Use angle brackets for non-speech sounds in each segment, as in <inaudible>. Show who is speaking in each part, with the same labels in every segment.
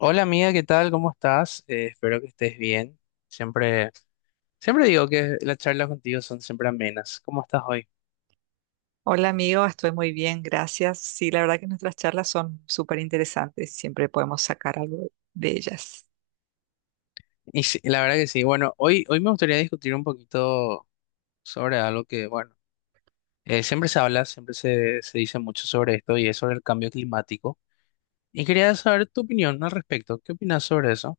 Speaker 1: Hola amiga, ¿qué tal? ¿Cómo estás? Espero que estés bien. Siempre, siempre digo que las charlas contigo son siempre amenas. ¿Cómo estás hoy?
Speaker 2: Hola amigo, estoy muy bien, gracias. Sí, la verdad que nuestras charlas son súper interesantes, siempre podemos sacar algo de ellas.
Speaker 1: Y sí, la verdad que sí. Bueno, hoy me gustaría discutir un poquito sobre algo que, bueno, siempre se habla, siempre se dice mucho sobre esto y es sobre el cambio climático. Y quería saber tu opinión al respecto. ¿Qué opinas sobre eso?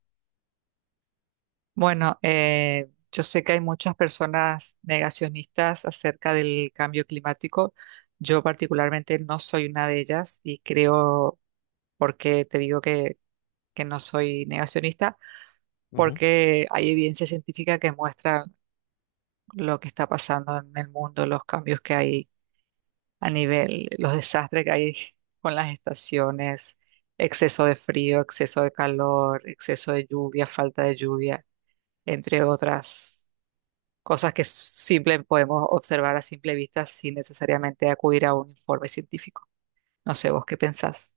Speaker 2: Bueno, yo sé que hay muchas personas negacionistas acerca del cambio climático. Yo particularmente no soy una de ellas y creo, porque te digo que no soy negacionista,
Speaker 1: Ujú.
Speaker 2: porque hay evidencia científica que muestra lo que está pasando en el mundo, los cambios que hay a nivel, los desastres que hay con las estaciones, exceso de frío, exceso de calor, exceso de lluvia, falta de lluvia, entre otras cosas que simple podemos observar a simple vista sin necesariamente acudir a un informe científico. No sé, ¿vos qué pensás?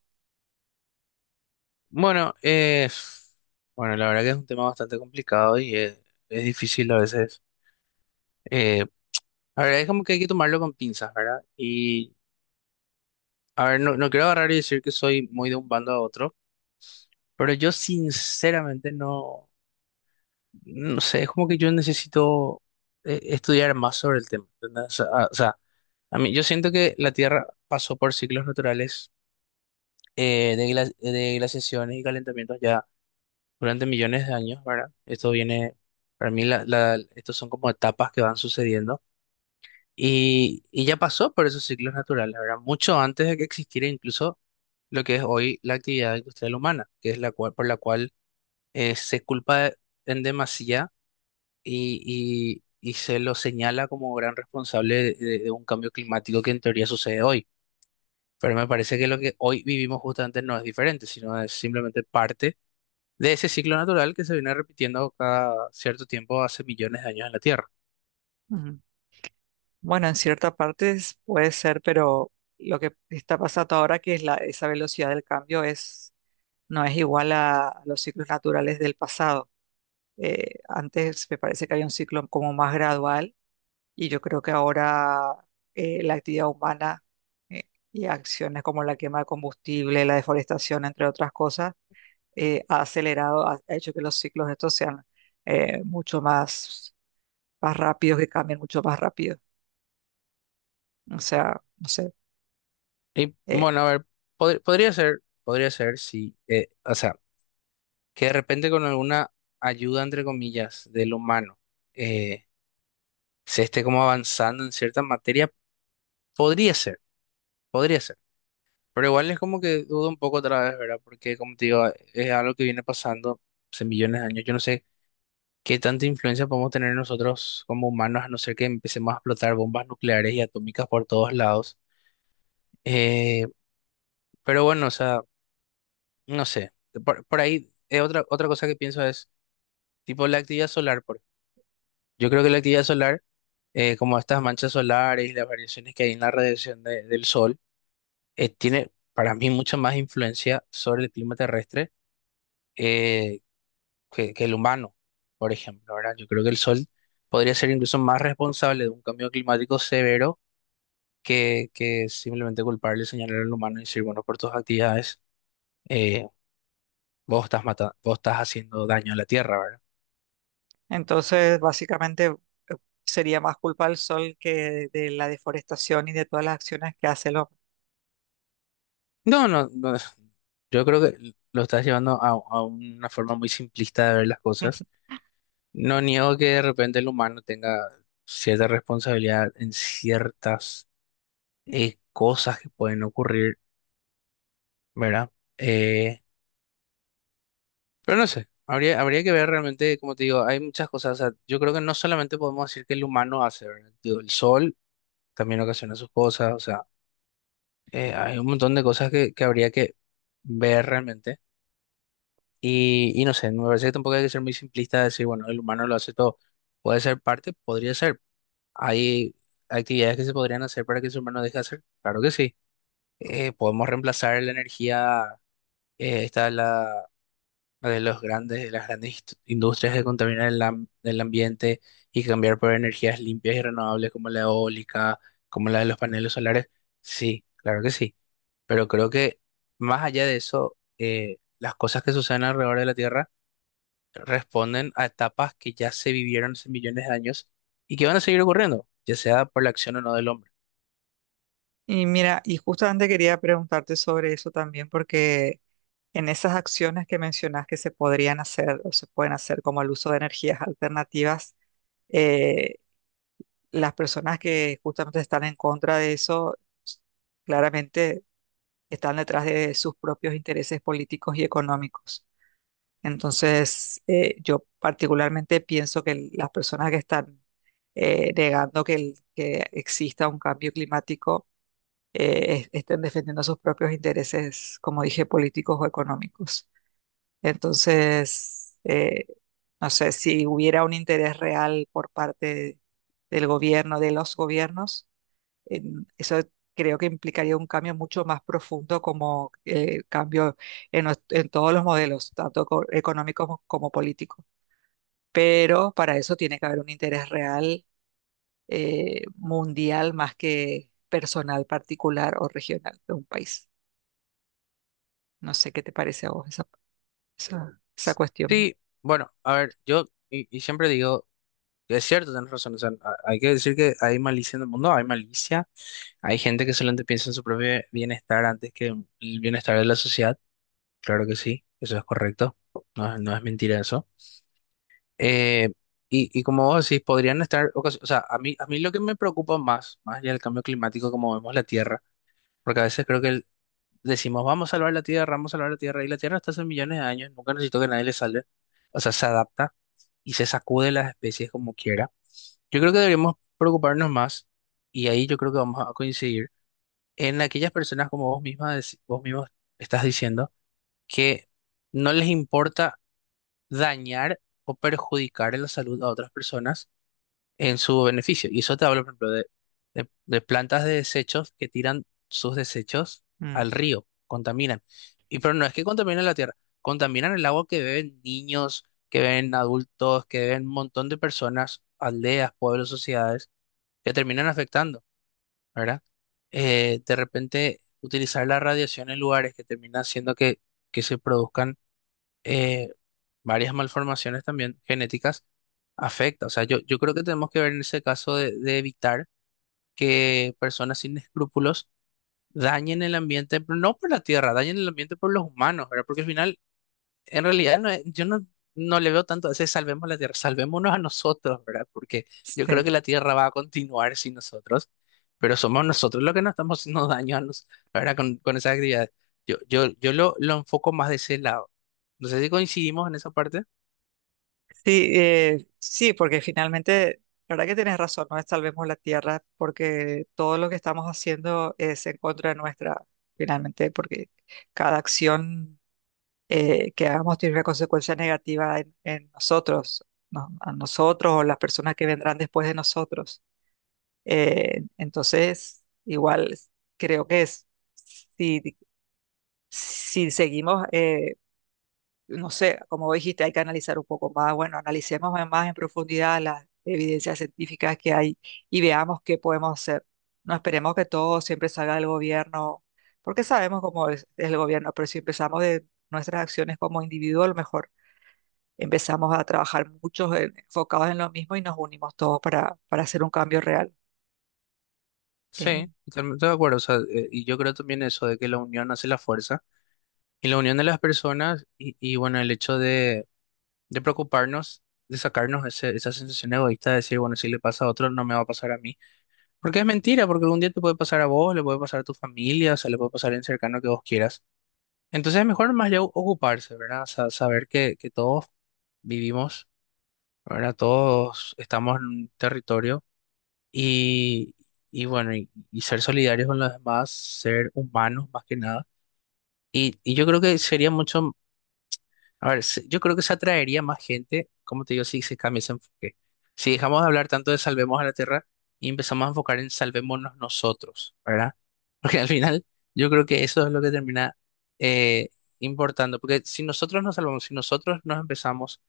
Speaker 1: Bueno, bueno, la verdad que es un tema bastante complicado y es difícil a veces. Eh, a ver, es como que hay que tomarlo con pinzas, ¿verdad? Y, a ver, no quiero agarrar y decir que soy muy de un bando a otro, pero yo sinceramente no sé, es como que yo necesito estudiar más sobre el tema, ¿entendés? O sea, o sea, a mí, yo siento que la Tierra pasó por ciclos naturales de, de glaciaciones y calentamientos ya durante millones de años, ¿verdad? Esto viene, para mí, estos son como etapas que van sucediendo y ya pasó por esos ciclos naturales, ¿verdad? Mucho antes de que existiera incluso lo que es hoy la actividad industrial humana, que es por la cual se culpa en demasía y se lo señala como gran responsable de, de un cambio climático que en teoría sucede hoy. Pero me parece que lo que hoy vivimos justamente no es diferente, sino es simplemente parte de ese ciclo natural que se viene repitiendo cada cierto tiempo hace millones de años en la Tierra.
Speaker 2: Ujú. Bueno, en cierta parte puede ser, pero lo que está pasando ahora, que es esa velocidad del cambio, no es igual a los ciclos naturales del pasado. Antes me parece que había un ciclo como más gradual y yo creo que ahora la actividad humana eh, y acciones como la quema de combustible, la deforestación, entre otras cosas, ha acelerado, ha hecho que los ciclos estos sean eh, mucho más rápidos, que cambien mucho más rápido. O sea, no sé.
Speaker 1: Y
Speaker 2: Eh,
Speaker 1: bueno, a ver, podría ser si, o sea, que de repente con alguna ayuda, entre comillas, del humano, eh, se esté como avanzando en cierta materia, podría ser, podría ser. Pero igual es como que dudo un poco otra vez, ¿verdad? Porque como te digo, es algo que viene pasando hace millones de años. Yo no sé qué tanta influencia podemos tener nosotros como humanos, a no ser que empecemos a explotar bombas nucleares y atómicas por todos lados. Eh, pero bueno, o sea, no sé. Por, otra cosa que pienso es, tipo, la actividad solar. Por, yo creo que la actividad solar, como estas manchas solares y las variaciones que hay en la radiación del sol, tiene para mí mucha más influencia sobre el clima terrestre eh, que el humano, por ejemplo, ¿verdad? Yo creo que el sol podría ser incluso más responsable de un cambio climático severo que simplemente culparle, señalar al humano y decir, bueno, por tus actividades. eh, Vos estás matando, vos estás haciendo daño a la tierra, ¿verdad?
Speaker 2: entonces, básicamente sería más culpa del sol que de la deforestación y de todas las acciones que hace el hombre.
Speaker 1: No, no, no. Yo creo que lo estás llevando a una forma muy simplista de ver las cosas. No niego que de repente el humano tenga cierta responsabilidad en ciertas cosas que pueden ocurrir, ¿verdad? Eh, pero no sé, habría que ver realmente, como te digo, hay muchas cosas. O sea, yo creo que no solamente podemos decir que el humano hace, ¿verdad? Digo, el sol también ocasiona sus cosas, o sea, hay un montón de cosas que habría que ver realmente. Y no sé, me parece que tampoco hay que ser muy simplista de decir, bueno, el humano lo hace todo. Puede ser parte, podría ser. Hay actividades que se podrían hacer para que el ser humano deje de hacer. Claro que sí. Podemos reemplazar la energía, esta de la, de los grandes, de las grandes industrias que contaminan el, el ambiente y cambiar por energías limpias y renovables como la eólica, como la de los paneles solares. Sí, claro que sí. Pero creo que más allá de eso, las cosas que suceden alrededor de la Tierra responden a etapas que ya se vivieron hace millones de años y que van a seguir ocurriendo, ya sea por la acción o no del hombre.
Speaker 2: Y mira, y justamente quería preguntarte sobre eso también, porque en esas acciones que mencionas que se podrían hacer o se pueden hacer como el uso de energías alternativas, eh, las personas que justamente están en contra de eso, s- claramente están detrás de sus propios intereses políticos y económicos. Entonces, yo particularmente pienso que las personas que están negando que exista un cambio climático, estén defendiendo sus propios intereses, como dije, políticos o económicos. Entonces, no sé, si hubiera un interés real por parte del gobierno, de los gobiernos, eso creo que implicaría un cambio mucho más profundo como cambio en todos los modelos, tanto económicos como políticos. Pero para eso tiene que haber un interés real mundial más que personal, particular o regional de un país. No sé qué te parece a vos esa cuestión.
Speaker 1: Sí, bueno, a ver, yo y siempre digo, es cierto, tienes razón, o sea, hay que decir que hay malicia en el mundo, hay malicia, hay gente que solamente piensa en su propio bienestar antes que en el bienestar de la sociedad, claro que sí, eso es correcto, no, no es mentira eso. Eh, y, y como vos decís, podrían estar, o sea, a mí lo que me preocupa más, más allá del cambio climático, como vemos la Tierra, porque a veces creo que el, decimos, vamos a salvar la Tierra, vamos a salvar la Tierra, y la Tierra está hace millones de años, nunca necesitó que nadie le salve. O sea, se adapta y se sacude las especies como quiera. Yo creo que deberíamos preocuparnos más, y ahí yo creo que vamos a coincidir, en aquellas personas como vos misma, vos mismos estás diciendo, que no les importa dañar o perjudicar en la salud a otras personas en su beneficio. Y eso te hablo, por ejemplo, de, de plantas de desechos que tiran sus desechos
Speaker 2: Mm,
Speaker 1: al río, contaminan. Y pero no es que contaminan la tierra, contaminan el agua que beben niños, que beben adultos, que beben un montón de personas, aldeas, pueblos, sociedades, que terminan afectando, ¿verdad? De repente utilizar la radiación en lugares que termina haciendo que se produzcan eh, varias malformaciones también genéticas afecta. O sea, yo creo que tenemos que ver en ese caso de evitar que personas sin escrúpulos dañen el ambiente, pero no por la tierra, dañen el ambiente por los humanos, ¿verdad? Porque al final, en realidad, yo no, no le veo tanto a ese salvemos la tierra, salvémonos a nosotros, ¿verdad? Porque yo creo
Speaker 2: sí,
Speaker 1: que la tierra va a continuar sin nosotros, pero somos nosotros los que nos estamos haciendo daño a nos, ¿verdad? Con esas actividades. Yo lo enfoco más de ese lado. No sé si coincidimos en esa parte.
Speaker 2: sí, porque finalmente, la verdad que tienes razón, no es salvemos la tierra, porque todo lo que estamos haciendo es en contra de nuestra, finalmente, porque cada acción que hagamos tiene una consecuencia negativa en nosotros, ¿no? A nosotros o las personas que vendrán después de nosotros. Entonces, igual creo que es, si, si seguimos... no sé, como dijiste, hay que analizar un poco más. Bueno, analicemos más en profundidad las evidencias científicas que hay y veamos qué podemos hacer. No esperemos que todo siempre salga del gobierno, porque sabemos cómo es el gobierno, pero si empezamos de nuestras acciones como individuo, a lo mejor empezamos a trabajar muchos enfocados en lo mismo y nos unimos todos para hacer un cambio real. Eh,
Speaker 1: Sí, totalmente de acuerdo. O sea, y yo creo también eso de que la unión hace la fuerza y la unión de las personas y bueno, el hecho de preocuparnos, de sacarnos esa sensación egoísta de decir, bueno, si le pasa a otro, no me va a pasar a mí. Porque es mentira, porque un día te puede pasar a vos, le puede pasar a tu familia, o sea, le puede pasar a alguien cercano que vos quieras. Entonces es mejor más ya ocuparse, ¿verdad? O sea, saber que todos vivimos, ¿verdad? Todos estamos en un territorio y, y bueno, y ser solidarios con los demás, ser humanos más que nada. Y yo creo que sería mucho, a ver, yo creo que se atraería más gente, como te digo, si se cambia ese enfoque. Si dejamos de hablar tanto de salvemos a la tierra y empezamos a enfocar en salvémonos nosotros, ¿verdad? <laughs> Porque al final yo creo que eso es lo que termina eh, importando, porque si nosotros nos salvamos, si nosotros nos empezamos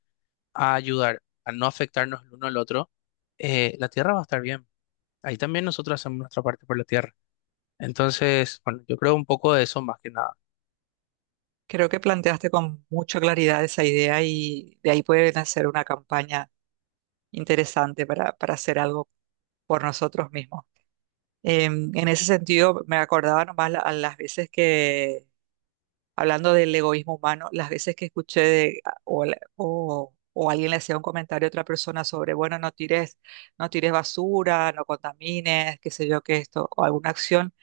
Speaker 1: a ayudar, a no afectarnos el uno al otro, la tierra va a estar bien. Ahí también nosotros hacemos nuestra parte por la tierra. Entonces, bueno, yo creo un poco de eso más que nada.
Speaker 2: creo que planteaste con mucha claridad esa idea y de ahí puede nacer una campaña interesante para hacer algo por nosotros mismos. Em, en ese sentido, me acordaba nomás a las veces que, hablando del egoísmo humano, las veces que escuché de, o, alguien le hacía un comentario a otra persona sobre, bueno, no tires basura, no contamines, qué sé yo, qué esto, o alguna acción,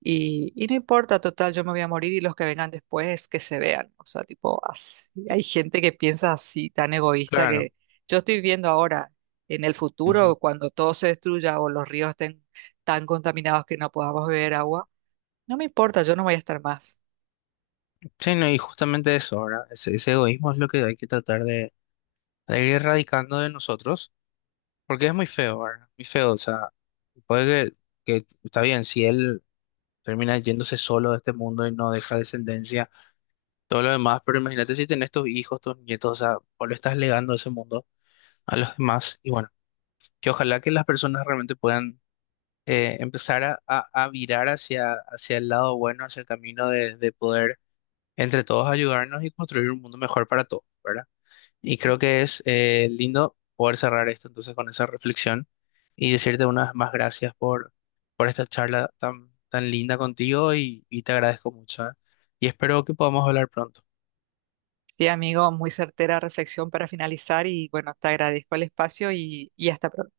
Speaker 2: y no importa, total, yo me voy a morir y los que vengan después que se vean. O sea, tipo, así, hay gente que piensa así, tan egoísta,
Speaker 1: Claro.
Speaker 2: que yo estoy viendo ahora, en el futuro,
Speaker 1: Ujú.
Speaker 2: cuando todo se destruya o los ríos estén tan contaminados que no podamos beber agua, no me importa, yo no voy a estar más.
Speaker 1: Sí, no, y justamente eso, ¿verdad? Ese egoísmo es lo que hay que tratar de ir erradicando de nosotros, porque es muy feo, ¿verdad? Muy feo, o sea, puede que está bien, si él termina yéndose solo de este mundo y no deja descendencia, todo lo demás, pero imagínate si tenés tus hijos, tus nietos, o sea, vos le estás legando ese mundo a los demás, y bueno, que ojalá que las personas realmente puedan empezar a, a virar hacia, hacia el lado bueno, hacia el camino de poder entre todos ayudarnos y construir un mundo mejor para todos, ¿verdad? Y creo que es lindo poder cerrar esto entonces con esa reflexión y decirte unas más gracias por esta charla tan, tan linda contigo y te agradezco mucho, ¿eh? Y espero que podamos hablar pronto.
Speaker 2: Sí, amigo, muy certera reflexión para finalizar y bueno, te agradezco el espacio y hasta pronto.